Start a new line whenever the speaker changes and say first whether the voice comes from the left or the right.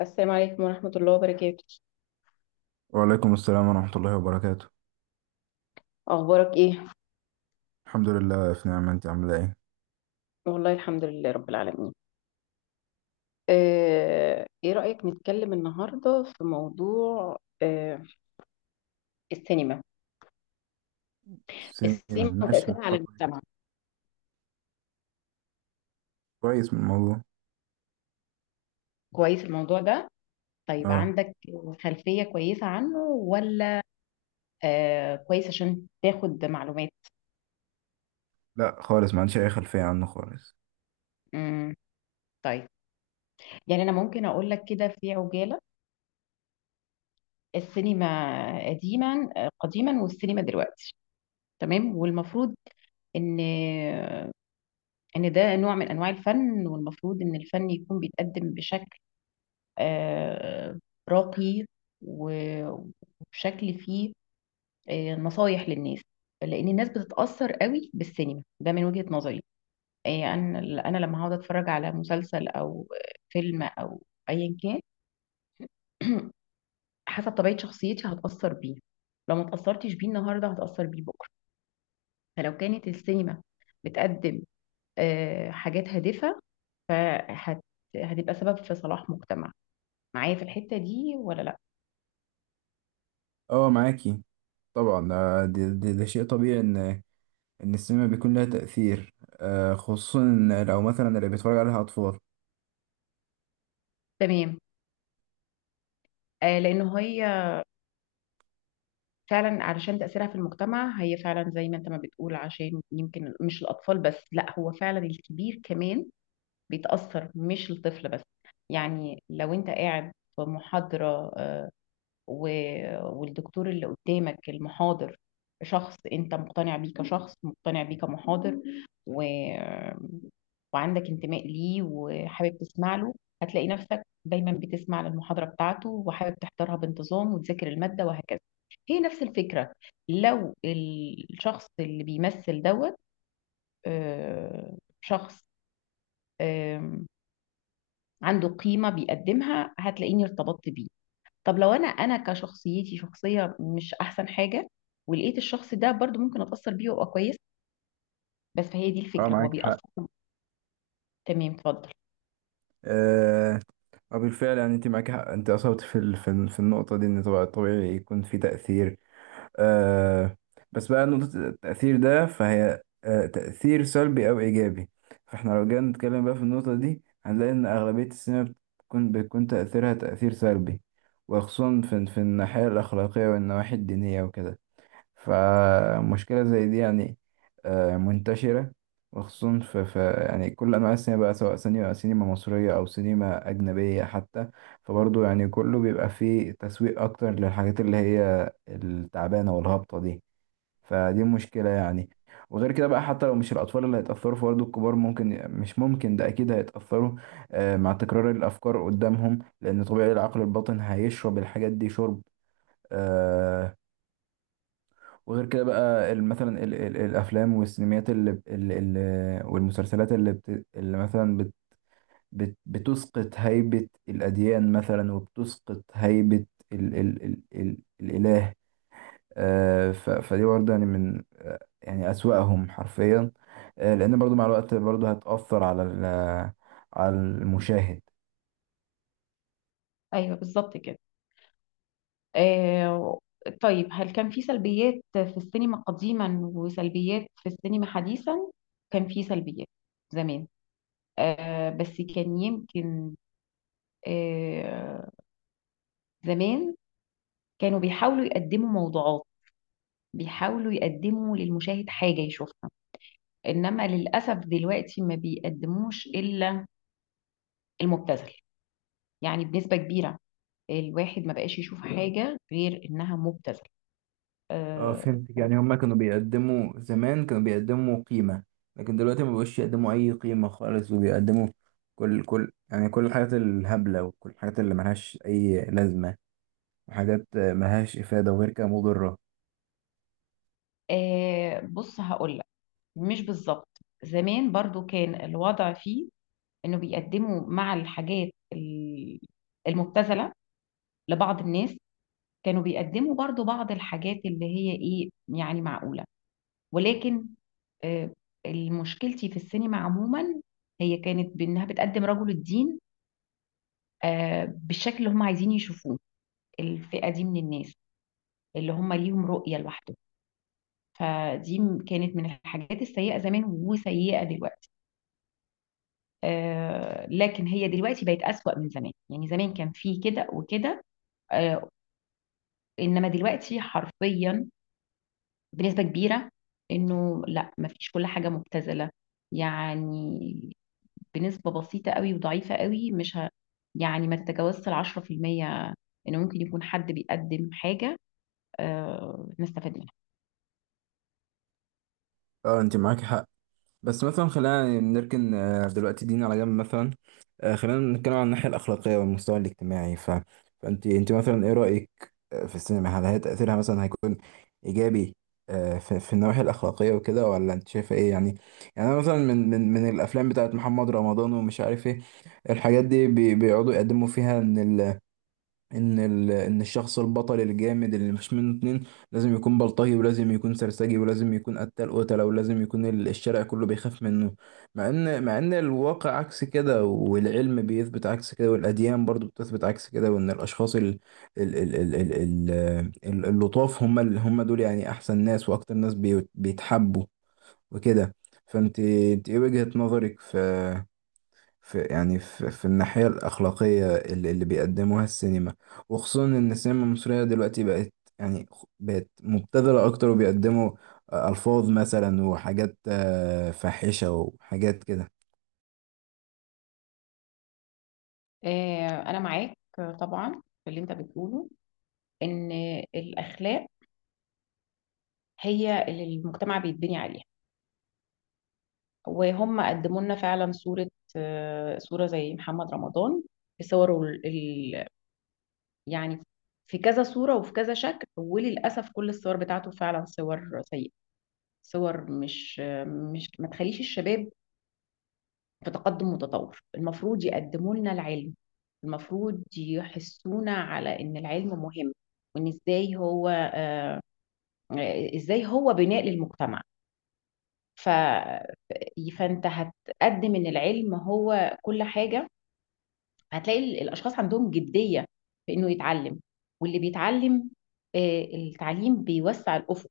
left: السلام عليكم ورحمة الله وبركاته.
right: وعليكم السلام ورحمة الله وبركاته.
left: أخبارك إيه؟
right: الحمد لله في نعمة. انت عاملة ايه؟
left: والله الحمد لله رب العالمين. إيه رأيك نتكلم النهاردة في موضوع آه، السينما.
right: السنين
left: السينما
right: ماشي
left: وتأثيرها على
right: مخطط
left: المجتمع.
right: كويس من الموضوع.
left: كويس الموضوع ده؟ طيب
right: اه.
left: عندك خلفية كويسة عنه ولا كويس عشان تاخد معلومات؟
right: لا خالص، ما عنديش اي خلفية عنه خالص.
left: مم، طيب، يعني أنا ممكن أقول لك كده في عجالة. السينما قديما، قديما، والسينما دلوقتي. تمام، والمفروض ان ان ده نوع من انواع الفن، والمفروض ان الفن يكون بيتقدم بشكل آه، راقي، و- وبشكل فيه نصايح للناس، لان الناس بتتاثر قوي بالسينما، ده من وجهه نظري. آه، انا انا لما هقعد اتفرج على مسلسل او فيلم او ايا كان حسب طبيعه شخصيتي هتاثر بيه. لو ما اتاثرتش بيه النهارده هتاثر بيه بكره. فلو كانت السينما بتقدم حاجات هادفه، فهت هتبقى سبب في صلاح مجتمع. معايا في الحتة دي ولا لا؟
right: اه معاكي. طبعا ده شيء طبيعي ان السينما بيكون لها تأثير. خصوصا إن لو مثلا اللي بيتفرج عليها اطفال.
left: تمام. آه، لأنه هي فعلا علشان تأثيرها في المجتمع، هي فعلا زي ما انت ما بتقول، عشان يمكن مش الأطفال بس، لا هو فعلا الكبير كمان بيتأثر، مش الطفل بس. يعني لو انت قاعد في محاضرة، والدكتور اللي قدامك المحاضر شخص انت مقتنع بيه كشخص، مقتنع بيه كمحاضر، و... وعندك انتماء ليه وحابب تسمع له، هتلاقي نفسك دايما بتسمع للمحاضرة بتاعته وحابب تحضرها بانتظام وتذاكر المادة وهكذا. هي نفس الفكرة. لو الشخص اللي بيمثل دوت شخص آم، عنده قيمة بيقدمها، هتلاقيني ارتبطت بيه. طب لو انا كشخصيتي، شخصيه مش احسن حاجه، ولقيت الشخص ده برضو ممكن اتاثر بيه وابقى كويس. بس فهي دي
right: اه
left: الفكره، هو
right: معاك حق.
left: بيأثر. تمام، اتفضل.
right: آه بالفعل، يعني انت معاك حق، انت اصبت في في النقطة دي، ان طبعا طبيعي يكون في تأثير. آه بس بقى نقطة التأثير ده، فهي تأثير سلبي أو إيجابي. فاحنا لو جينا نتكلم بقى في النقطة دي هنلاقي إن أغلبية السينما بيكون تأثيرها تأثير سلبي، وخصوصا في الناحية الأخلاقية والنواحي الدينية وكده. فمشكلة زي دي يعني منتشرة، وخصوصا في يعني كل أنواع السينما بقى، سواء سينما مصرية أو سينما أجنبية حتى. فبرضه يعني كله بيبقى فيه تسويق أكتر للحاجات اللي هي التعبانة والهابطة دي. فدي مشكلة يعني. وغير كده بقى، حتى لو مش الأطفال اللي هيتأثروا فبرضه الكبار ممكن، مش ممكن، ده أكيد هيتأثروا مع تكرار الأفكار قدامهم، لأن طبيعي العقل الباطن هيشرب الحاجات دي شرب. آه، وغير كده بقى، مثلا ال الافلام والسينميات ال والمسلسلات اللي مثلا بت بت بتسقط هيبة الاديان، مثلا، وبتسقط هيبة ال ال ال ال الاله آه ف فدي برضه يعني من يعني اسوأهم حرفيا. لان برضه مع الوقت برضه هتأثر على على المشاهد.
left: ايوه بالظبط كده. آه. طيب هل كان في سلبيات في السينما قديما وسلبيات في السينما حديثا؟ كان في سلبيات زمان، آه، بس كان يمكن، آه زمان كانوا بيحاولوا يقدموا موضوعات، بيحاولوا يقدموا للمشاهد حاجه يشوفها. انما للاسف دلوقتي ما بيقدموش الا المبتذل، يعني بنسبه كبيره. الواحد ما بقاش يشوف حاجه غير انها مبتذل.
right: اه
left: آه.
right: فهمتك. يعني هما كانوا بيقدموا زمان، كانوا بيقدموا قيمة، لكن دلوقتي ما بقوش يقدموا أي قيمة خالص، وبيقدموا كل يعني كل الحاجات الهبلة وكل الحاجات اللي ملهاش أي لازمة وحاجات ملهاش إفادة، وغير كده مضرة.
left: آه، بص هقول لك، مش بالظبط. زمان برضو كان الوضع فيه انه بيقدموا مع الحاجات المبتذله لبعض الناس، كانوا بيقدموا برضو بعض الحاجات اللي هي ايه، يعني معقوله. ولكن آه، مشكلتي في السينما عموما هي كانت بانها بتقدم رجل الدين بالشكل اللي هم عايزين يشوفوه، الفئة دي من الناس اللي هم ليهم رؤية لوحده. فدي كانت من الحاجات السيئة زمان وسيئة دلوقتي. آه، لكن هي دلوقتي بقت أسوأ من زمان، يعني زمان كان في كده وكده، آه، إنما دلوقتي حرفيا بنسبة كبيرة، إنه لا مفيش، كل حاجة مبتذلة، يعني بنسبة بسيطة قوي وضعيفة قوي، مش ه... يعني ما تتجاوزش 10% إنه ممكن يكون حد بيقدم حاجة نستفاد منها.
right: اه انت معاك حق. بس مثلا خلينا نركن دلوقتي دين على جنب مثلا. خلينا نتكلم عن الناحية الأخلاقية والمستوى الاجتماعي. ف... فأنت مثلا إيه رأيك في السينما؟ هل هي تأثيرها مثلا هيكون إيجابي في النواحي الأخلاقية وكده، ولا أنت شايفة إيه يعني؟ يعني أنا مثلا من الأفلام بتاعت محمد رمضان، ومش عارف إيه، الحاجات دي بيقعدوا يقدموا فيها إن ان الشخص البطل الجامد اللي مش منه اتنين، لازم يكون بلطجي، ولازم يكون سرسجي، ولازم يكون قتال قتله، ولازم يكون الشارع كله بيخاف منه. مع ان الواقع عكس كده، والعلم بيثبت عكس كده، والاديان برضو بتثبت عكس كده، وان الاشخاص ال... ال... ال... ال... اللطاف، هم هم دول يعني احسن ناس واكتر ناس بيتحبوا وكده. فانت ايه وجهة نظرك في يعني في الناحية الأخلاقية اللي بيقدموها السينما، وخصوصا إن السينما المصرية دلوقتي بقت، يعني بقت مبتذلة أكتر، وبيقدموا ألفاظ مثلا وحاجات فاحشة وحاجات كده.
left: أنا معاك، طبعا، في اللي أنت بتقوله، إن الأخلاق هي اللي المجتمع بيتبني عليها. وهم قدموا لنا فعلا صورة، صورة زي محمد رمضان، في صوره ال... ال- يعني في كذا صورة وفي كذا شكل، وللأسف كل الصور بتاعته فعلا صور سيئة، صور مش، مش ما تخليش الشباب في تقدم متطور. المفروض يقدموا لنا العلم، المفروض يحسونا على ان العلم مهم، وان ازاي هو ازاي هو بناء للمجتمع. ف... فانت هتقدم ان العلم هو كل حاجه، هتلاقي الاشخاص عندهم جديه في انه يتعلم. واللي بيتعلم التعليم بيوسع الافق،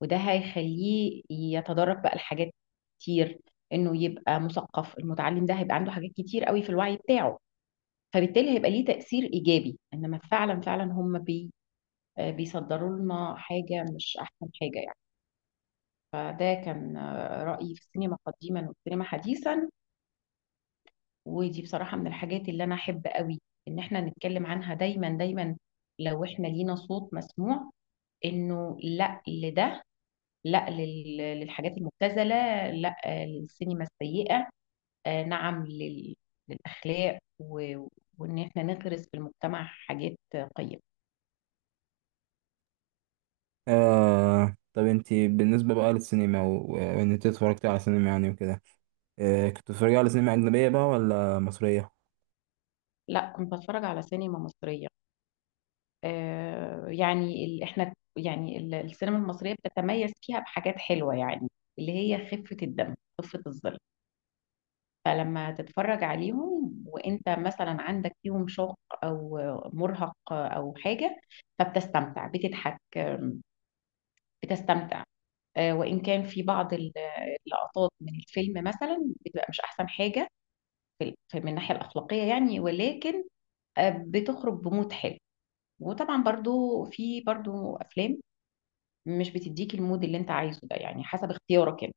left: وده هيخليه يتدرج بقى لحاجات كتير، انه يبقى مثقف. المتعلم ده هيبقى عنده حاجات كتير قوي في الوعي بتاعه، فبالتالي هيبقى ليه تأثير إيجابي. إنما فعلا فعلا هم بي آه، بيصدروا لنا حاجة مش أحسن حاجة يعني. فده كان رأيي في السينما قديما والسينما حديثا. ودي بصراحة من الحاجات اللي أنا أحب قوي إن إحنا نتكلم عنها دايما دايما، لو إحنا لينا صوت مسموع، إنه لأ لده، لأ للحاجات المبتذلة، لأ للسينما السيئة، نعم للأخلاق، وإن إحنا نغرس في المجتمع حاجات قيمة.
right: طب انتي بالنسبة بقى للسينما، وإن انت اتفرجت على سينما يعني وكده، كنت بتتفرجي على سينما أجنبية بقى ولا مصرية؟
left: لا كنت بتفرج على سينما مصرية. آه، يعني احنا يعني السينما المصرية بتتميز فيها بحاجات حلوة يعني، اللي هي خفة الدم، خفة الظل. فلما تتفرج عليهم وانت مثلا عندك فيهم شوق او مرهق او حاجة، فبتستمتع، بتضحك، بتستمتع. آه، وان كان في بعض اللقطات من الفيلم مثلا بتبقى مش احسن حاجة من الناحية الأخلاقية يعني، ولكن بتخرج بمود حلو. وطبعا برضو في برضو افلام مش بتديك المود اللي انت عايزه ده، يعني حسب اختيارك انت.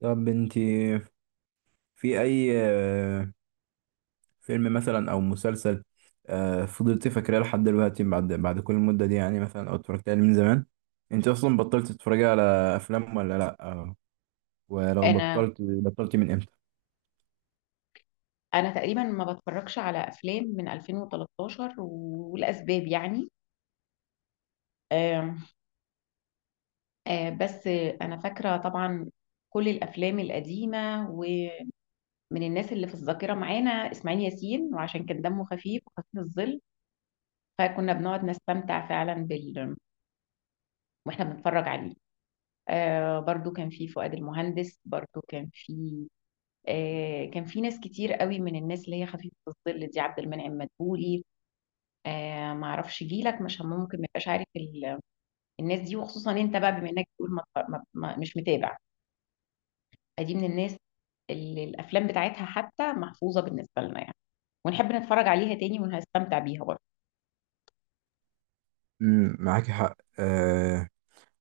right: طب انتي في أي فيلم مثلا او مسلسل فضلت فاكراه لحد دلوقتي، بعد كل المدة دي، يعني مثلا او اتفرجت عليه من زمان؟ انت اصلا بطلت تتفرجي على افلام ولا لا ولو
left: انا
right: بطلت، بطلتي من امتى؟
left: انا تقريبا ما بتفرجش على افلام من 2013، والاسباب يعني، آم، آه، بس انا فاكره طبعا كل الافلام القديمه، ومن الناس اللي في الذاكره معانا اسماعيل ياسين، وعشان كان دمه خفيف وخفيف الظل، فكنا بنقعد نستمتع فعلا واحنا بنتفرج عليه. آه، برضو كان في فؤاد المهندس، برضو كان في ناس كتير قوي من الناس اللي هي خفيفة الظل دي، عبد المنعم مدبولي. ما اعرفش جيلك مش ممكن ما يبقاش عارف الناس دي، وخصوصا انت بقى بما انك بتقول ما مش متابع. دي من الناس اللي الافلام بتاعتها حتى محفوظة بالنسبة لنا يعني، ونحب نتفرج عليها تاني وهستمتع بيها برضه.
right: معاكي حق.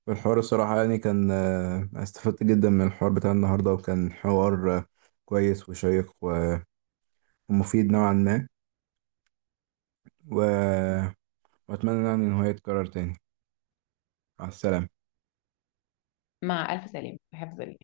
right: الحوار الصراحة يعني كان استفدت جدا من الحوار بتاع النهاردة، وكان حوار كويس وشيق ومفيد نوعا ما و... وأتمنى يعني إن هو يتكرر تاني. مع السلامة.
left: مع الف سلامة في حفظ الله.